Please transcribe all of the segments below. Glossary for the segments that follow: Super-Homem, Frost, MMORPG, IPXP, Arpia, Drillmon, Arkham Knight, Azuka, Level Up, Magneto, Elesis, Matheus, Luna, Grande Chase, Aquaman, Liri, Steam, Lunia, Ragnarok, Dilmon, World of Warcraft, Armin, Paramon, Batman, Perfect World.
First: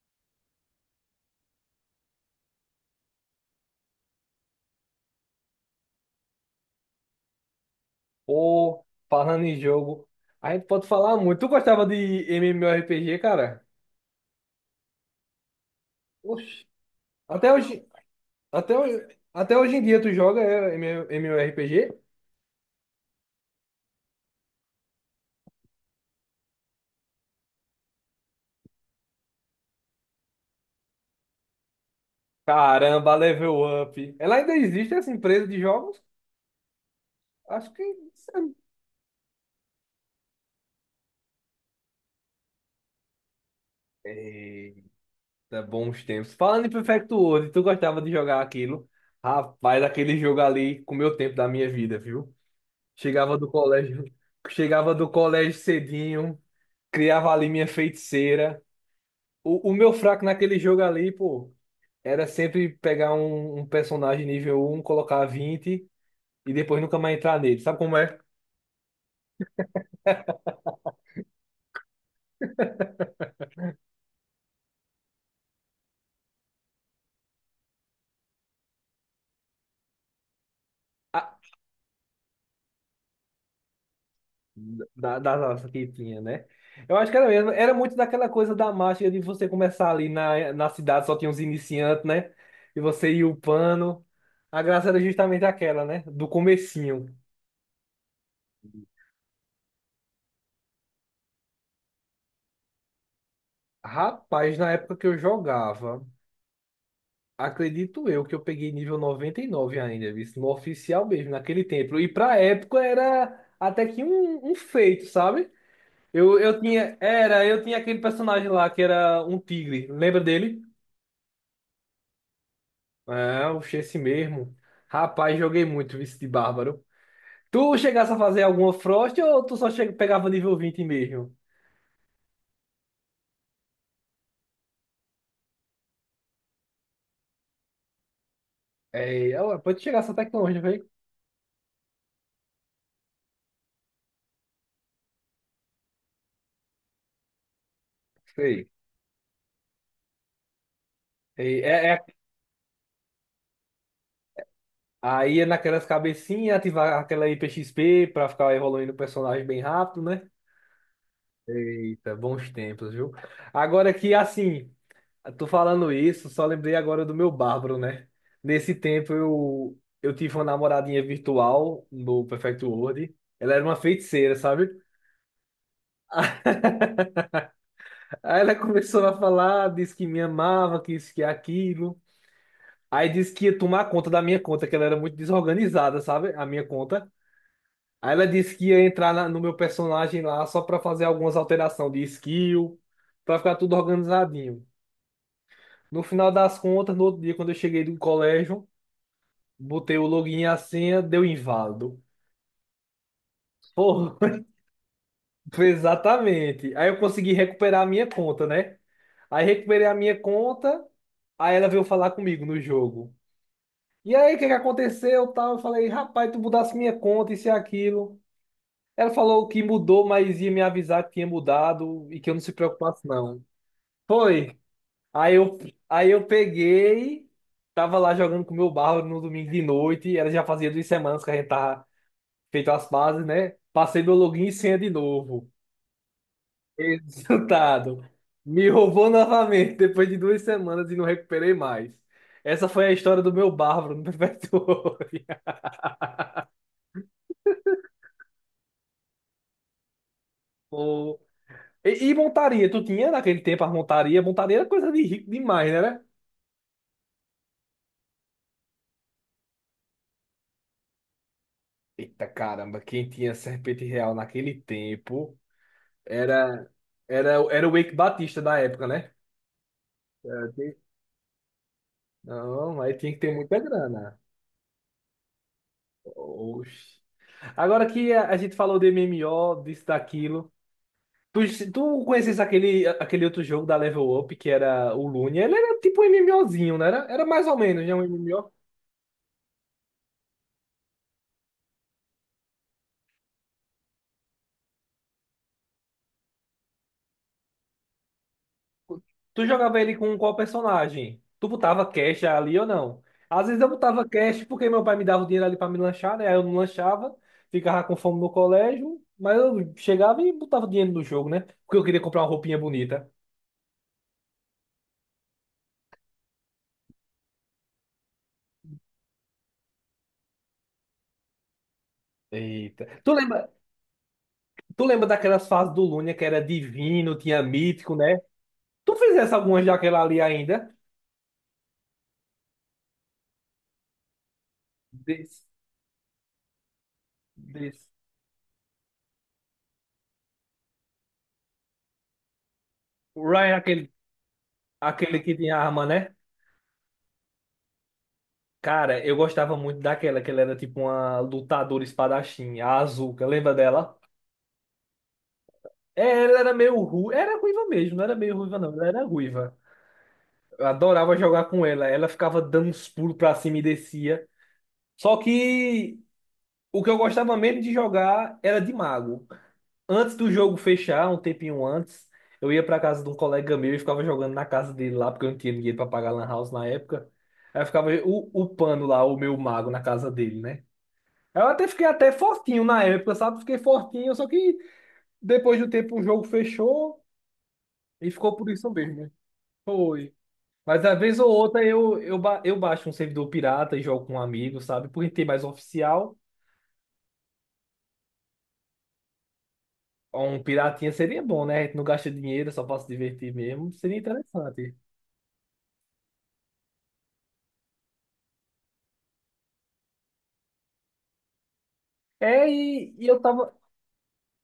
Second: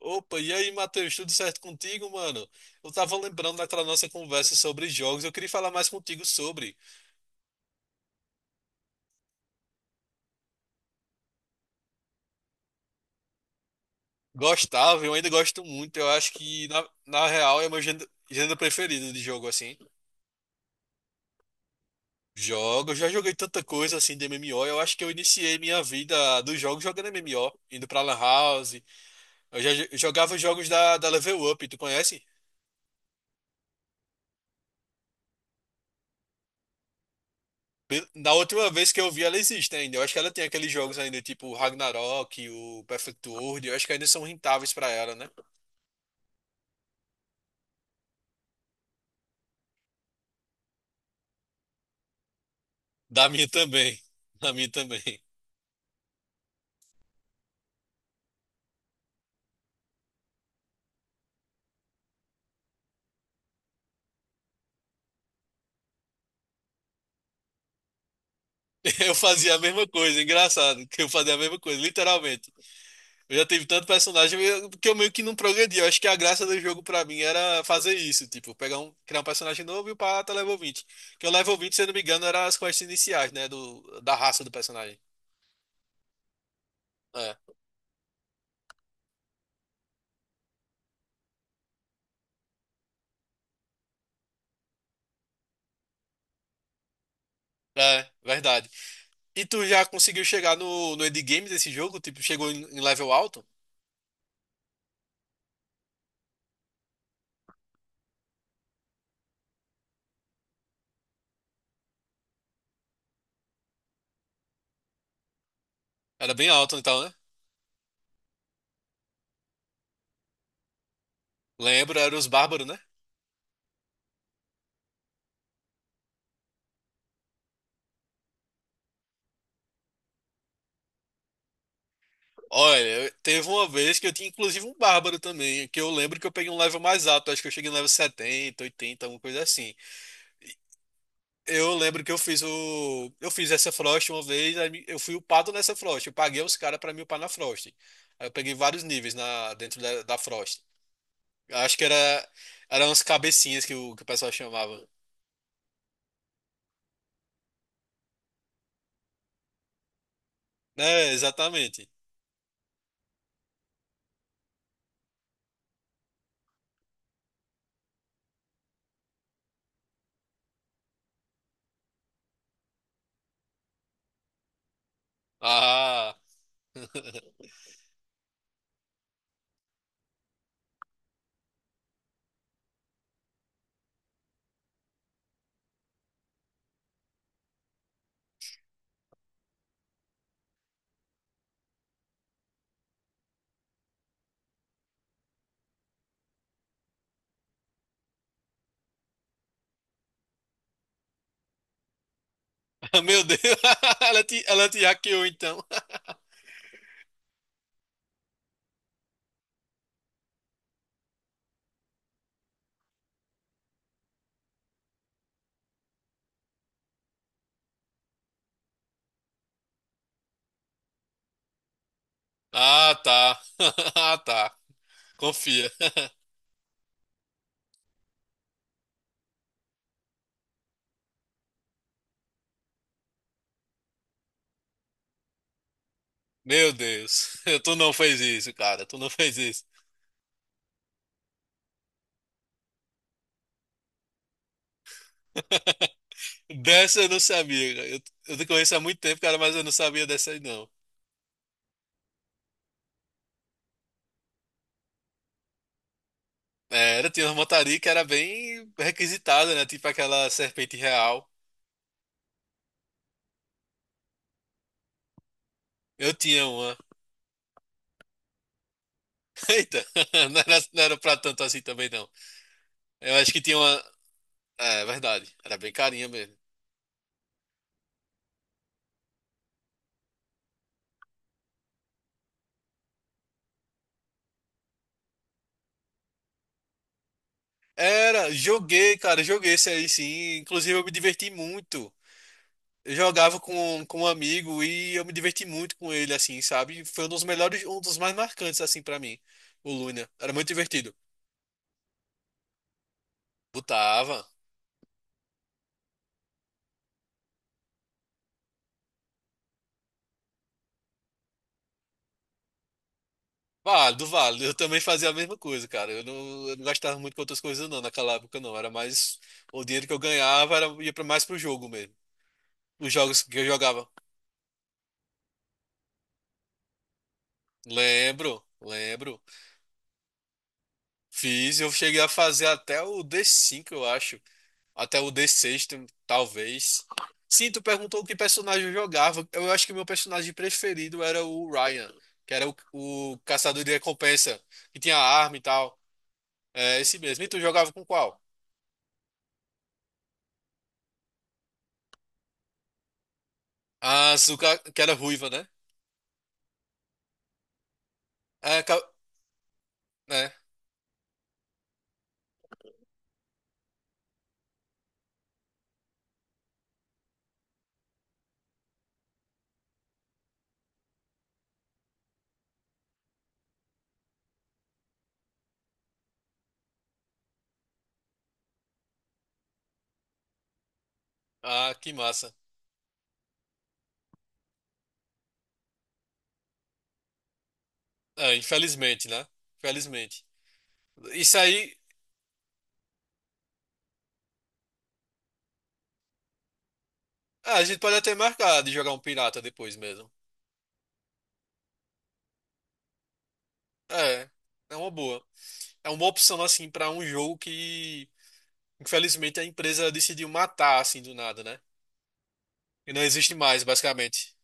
Opa, e aí, Matheus, tudo certo contigo, mano? Eu tava lembrando daquela nossa conversa sobre jogos, eu queria falar mais contigo sobre. Ou falando em jogo, a gente pode falar muito. Tu gostava de MMORPG, cara? Gostava, eu ainda gosto muito, eu acho Oxi. que, na Até real, é meu hoje, gênero preferido de jogo, Até hoje assim. em dia tu joga MMORPG? Jogo, eu já joguei tanta coisa, assim, de MMO, eu acho que eu iniciei minha vida dos jogos jogando MMO, indo pra Lan House, eu já jogava os jogos da Level Up, tu conhece? Caramba, Level Up. Ela ainda existe essa empresa de jogos? Acho que. Da última vez que eu vi, ela existe ainda. Eu acho que ela tem aqueles jogos ainda, tipo o Ragnarok, o Perfect World. Eu acho que ainda são rentáveis pra Eita, ela, né? bons tempos. Falando em Perfect World, tu gostava de jogar aquilo? Rapaz, aquele jogo ali comeu tempo da minha vida, viu? Da Chegava minha do também. colégio, Da minha Chegava também. do colégio cedinho, criava ali minha feiticeira. O meu fraco naquele jogo ali, pô, era sempre pegar um personagem nível 1 colocar 20 e depois nunca mais entrar nele. Sabe como é? Eu fazia a mesma coisa, engraçado, que eu fazia a mesma coisa, literalmente. Eu já tive tanto que eu meio que não progredi. Eu acho que a graça do jogo pra mim era fazer isso, tipo, criar um personagem novo e o pata level 20. Que o A- level 20, se eu não me engano, era as quests iniciais, né, da raça do personagem. da nossa que tinha, né? Eu acho que era É, mesmo. Era muito daquela coisa da mágica de você começar ali na cidade, só tinha os iniciantes, né? E você ia upando. A graça era justamente aquela, né? Do comecinho. é, verdade. E tu já conseguiu chegar no endgame desse jogo? Tipo, chegou em level alto? Rapaz, na época que eu jogava. Acredito eu que eu peguei nível 99 ainda, visto, no oficial mesmo, naquele tempo. E pra época era até que um feito, sabe? Era Eu, bem eu alto tinha, então, né? era, eu tinha aquele personagem lá que era um tigre, lembra dele? Lembro, era os bárbaros, né? É, o esse mesmo. Rapaz, joguei muito vice de Bárbaro. Tu chegasse a fazer alguma Frost ou pegava nível 20 mesmo? Olha, teve uma vez que eu tinha inclusive um bárbaro também, que eu lembro que eu peguei um level mais alto, acho que eu cheguei no level 70, 80, alguma É, coisa assim. pode chegar até que longe, velho. Eu lembro que eu fiz essa Frost uma vez, aí eu fui upado nessa Frost, eu paguei os caras pra me upar na Frost. Aí eu peguei Sei. vários níveis na dentro da Frost. Eu acho que É, era é. eram as cabecinhas que o pessoal chamava. Aí é naquelas cabecinhas, ativar aquela IPXP pra ficar evoluindo o personagem bem rápido, né? É, exatamente. Eita, bons tempos, viu? Agora que, assim, tô falando isso, só lembrei agora do meu Bárbaro, né? Nesse tempo eu tive uma namoradinha virtual no Perfect World. Ela era uma feiticeira, sabe? Ah, Aí ela começou a falar, disse que me amava, que isso, que aquilo. Aí disse que ia tomar conta da minha conta, que ela era muito desorganizada, sabe? A minha conta. Aí ela disse que ia entrar no meu personagem lá só pra fazer algumas alterações de skill, pra ficar tudo organizadinho. No final das contas, no outro dia, quando eu cheguei do colégio, botei o login e a senha, deu inválido. meu Deus, Porra, ela te, ela te hackeou então. foi exatamente. Aí eu consegui recuperar a minha conta, né? Aí recuperei a minha conta, aí ela veio falar comigo no jogo. E aí, o que que aconteceu? Tal, eu falei, rapaz, tu mudasse minha conta, isso e aquilo. Ela falou que mudou, mas ia me avisar que tinha mudado e que eu não se Ah, preocupasse, tá. não. Ah, tá. Foi. Aí eu, Confia. aí eu peguei, tava lá jogando com o meu barro no domingo de noite, ela já fazia 2 semanas que a gente tava feito as bases, né? Passei meu login e senha de novo. Meu Deus, tu não Resultado. fez isso, Me cara. Tu não roubou fez isso. novamente depois de 2 semanas e não recuperei mais. Essa foi a história do meu bárbaro no Prefeitório. Dessa eu não sabia, cara. Eu te conheço há muito tempo, cara, mas eu não sabia dessa aí, não. Pô. E montaria? Tu tinha naquele tempo as montaria? Montaria era coisa de rico demais, né? Né? É, era, tinha uma montaria que era bem requisitada, né? Tipo aquela serpente real. Eita caramba, quem tinha serpente real naquele tempo? Eu tinha Era, uma. era o Eike Batista da época, né? Eita, não Era, era, tem- não era pra tanto assim também, não. Não, aí tinha Eu que acho ter que muita tinha uma. grana. É, verdade. Era bem carinha mesmo. Oxi. Agora que a gente falou de MMO, disso, daquilo. Tu conheces aquele outro jogo da Level Up que era o Lune? Ele era tipo um MMOzinho, né? Era mais ou menos, né? Um Era, MMO. joguei, cara, joguei esse aí sim. Inclusive eu me diverti muito. Eu jogava com um amigo e eu me diverti muito com ele, assim, sabe? Foi um dos melhores, um dos mais marcantes, assim, pra mim, Tu o jogava ele Luna. com Era qual muito divertido. personagem? Tu botava cash ali ou não? Às vezes eu botava Botava. cash porque meu pai me dava o dinheiro ali pra me lanchar, né? Aí eu não lanchava, ficava com fome no colégio, mas eu chegava e botava dinheiro no jogo, né? Porque eu queria comprar uma roupinha bonita. Válido, válido. Eu também fazia a mesma coisa, cara. Eu não gastava muito com outras coisas, não, naquela época, não. Era mais. O dinheiro que eu ganhava era, ia pra, mais pro jogo mesmo. Eita. Os Tu jogos que lembra, eu jogava. tu lembra daquelas fases do Lunia que era divino, tinha mítico, né? Lembro, Tu lembro. fizesse algumas daquela ali ainda? Fiz, eu cheguei a fazer até o d cinco eu acho. Até o Desse, D6, talvez. Sim, tu desse. perguntou que personagem eu jogava. Eu acho que meu personagem preferido era o Ryan, que era o O Ryan, caçador de aquele, recompensa, que tinha aquele que arma e tinha tal. arma, né? É esse mesmo. E tu jogava com qual? Cara, eu gostava muito daquela, que ela era tipo uma lutadora espadachim, a Azuka, lembra dela? A Azuka, que era ruiva, né? É, ela era meio ruiva, era ruiva mesmo, não era meio ruiva É, não, ca- ela era ruiva. né? Eu adorava jogar com ela, ela ficava dando uns pulos pra cima e descia. Só que o que eu gostava mesmo de jogar era de mago. Antes do jogo fechar, um tempinho antes, eu ia pra casa de um colega meu e ficava jogando na casa dele lá, porque eu não tinha dinheiro pra pagar lan house na época. Aí eu ficava o pano lá, o meu mago na casa dele, né? Eu até Ah, fiquei que até massa. fortinho na época, sabe? Fiquei fortinho, só que depois do tempo o jogo fechou e É, ficou por isso mesmo, infelizmente, né? né? Foi. Infelizmente. Mas às vez ou Isso outra aí, eu baixo um servidor pirata e jogo com um amigo, sabe? Porque tem mais oficial. ah, a gente pode até marcar de jogar um pirata depois mesmo. Um piratinha seria bom, né? A gente não gasta dinheiro, só pra se divertir mesmo. Seria É, interessante. é uma boa. É uma opção, assim, pra um jogo que infelizmente, a empresa decidiu matar assim do nada, né? É, E e, não e eu existe tava. mais, basicamente.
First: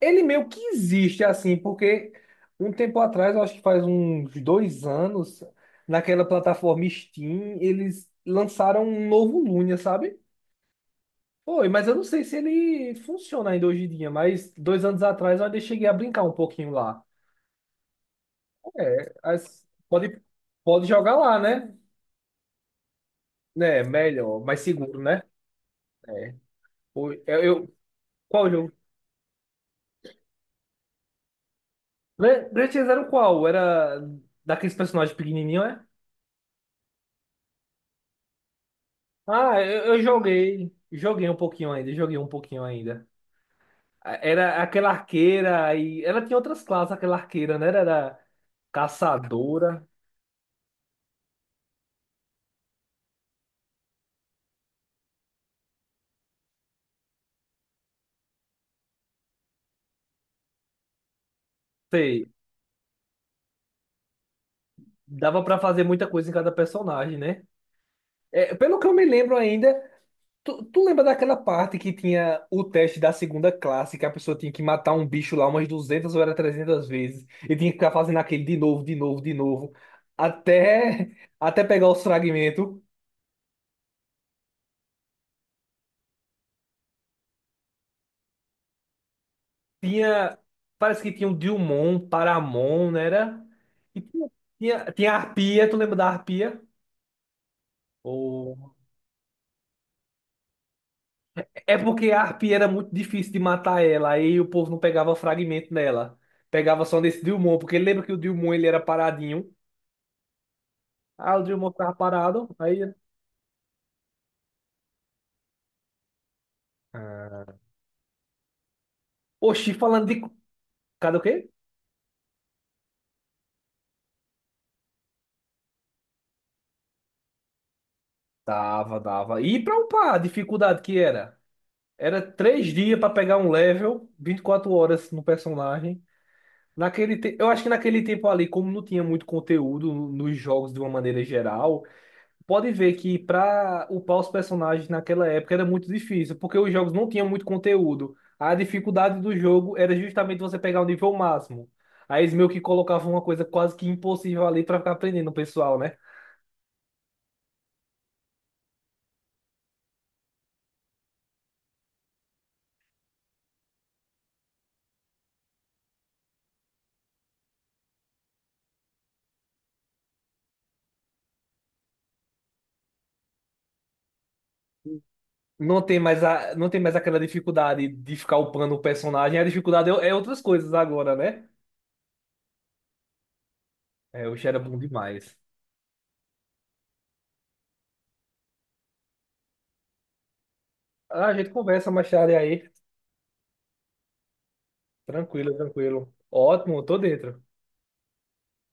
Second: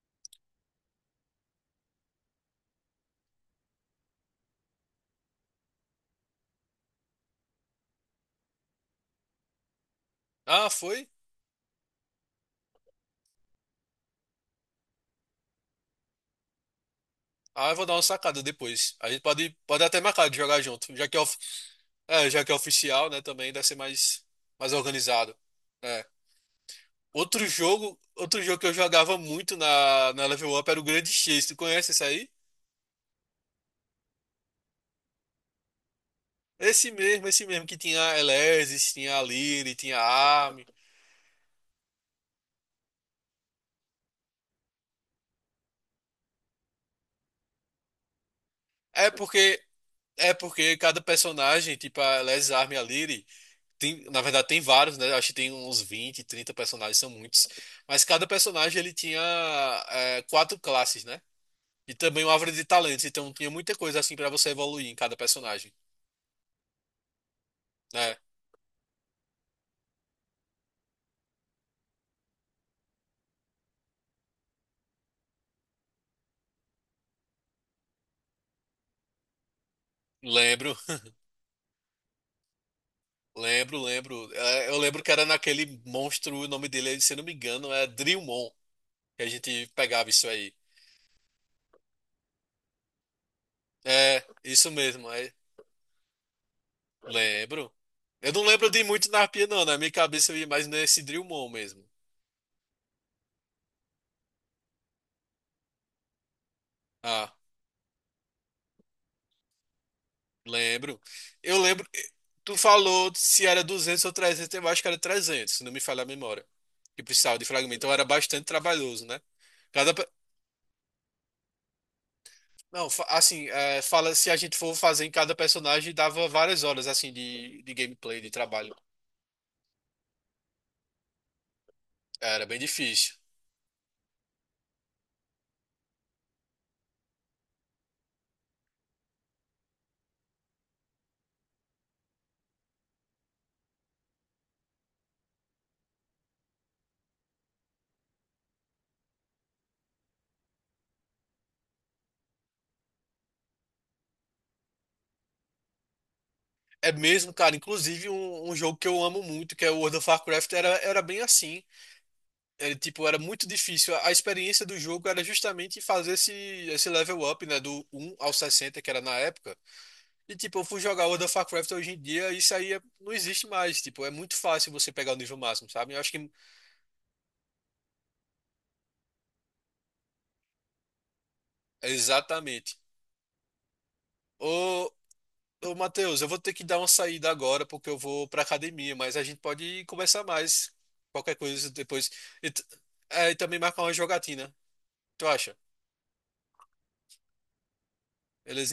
Ele meio que existe assim, porque um tempo atrás, eu acho que faz uns 2 anos, naquela plataforma Steam, eles lançaram um novo Lunia, sabe? Ah, foi? Foi, mas eu não sei se ele funciona ainda hoje em dia, mas 2 anos atrás eu ainda cheguei a brincar um pouquinho lá. Ah, eu vou dar uma sacada depois. A É, gente pode, as- pode até pode, marcar de jogar pode junto, já jogar que é, lá, né? Já que é oficial, né? Também deve ser É, mais, melhor, mais mais seguro, né? organizado. É. É. O- Eu, eu- outro qual jogo que jogo? eu jogava muito na Level Up era o Grande Chase. Tu conhece esse aí? Gran Theft qual? Era daqueles personagens pequenininhos, é? Esse mesmo que tinha Elesis, tinha a Ah, Liri, eu, tinha eu a Armin. Joguei um pouquinho ainda, joguei um pouquinho ainda. Era aquela arqueira, e ela tinha outras classes, aquela arqueira, né? Era É porque caçadora, é porque cada personagem, tipo a Elesis, a Armin e a Liri. Tem, na verdade, tem vários, né? Acho que tem uns 20 30 personagens, são muitos. Mas cada personagem ele tinha quatro classes, né? E também sei. uma árvore de talentos, então tinha muita coisa assim pra você evoluir em cada Dava pra personagem, fazer muita coisa em cada personagem, né? né? É, pelo que eu me lembro ainda, tu lembra daquela parte que tinha o teste da segunda classe, que a pessoa tinha que matar um bicho lá umas 200 ou era 300 vezes, e tinha que ficar fazendo aquele de novo, de novo, de novo, Lembro, até, até pegar os fragmentos. lembro, lembro. É, eu lembro que era naquele monstro, o nome dele, se eu não me engano, é Drillmon, que a gente pegava isso Tinha, aí. Parece que tinha o Dilmon, Paramon, né? Era, e É, tinha, isso tinha, mesmo, tinha a é, Arpia, tu lembra da Arpia? lembro. Eu não lembro Ou de muito na arpia, não, né? Na minha cabeça eu ia mais nesse Drillmon É mesmo. porque a harpia era muito difícil de matar ela, aí o povo não pegava fragmento nela. Pegava só nesse Ah, Dilmon, porque lembra que o Dilmon ele era paradinho. lembro. Ah, o Eu Dilmon lembro. ficava parado, Tu aí... falou se era 200 ou 300, eu acho que era 300 se não me falha a memória. Que precisava de Ah, fragmento. Então era bastante trabalhoso, né? oxi, Cada. falando Pe- de... Cadê o quê? Não, assim, é, fala se a gente for fazer em cada personagem, dava várias horas, assim, de gameplay, de trabalho. Dava, dava. E pra upar, a dificuldade que era? Era Era bem 3 dias pra difícil. pegar um level, 24 horas no personagem. Eu acho que naquele tempo ali, como não tinha muito conteúdo nos jogos de uma maneira geral, pode ver que para upar os personagens naquela época era muito difícil, porque os jogos não tinham muito conteúdo. A dificuldade do jogo era justamente você pegar o nível máximo. Aí eles meio que colocavam uma coisa quase que impossível ali para ficar aprendendo o pessoal, né? É mesmo, cara. Inclusive, um jogo que eu amo muito, que é o World of Warcraft, era bem assim. Ele, tipo, era muito difícil. A experiência do jogo era justamente fazer esse level up, né? Do um ao 60 que era na época. E tipo, eu fui jogar World of Warcraft hoje em dia, isso aí não existe mais. Tipo, é muito fácil você pegar o nível máximo, sabe? Eu acho que. Não tem mais aquela dificuldade de ficar upando o personagem, a dificuldade é outras coisas agora, né? Exatamente. É, o era bom Ô, demais. ô Matheus, eu vou ter que dar uma saída agora, porque eu vou pra academia, mas a gente pode conversar mais. Ah, a Qualquer gente coisa conversa mais depois. tarde E, t- aí. e, também marcar uma jogatina. Tu Tranquilo, acha? tranquilo. Ótimo, tô dentro. Beleza?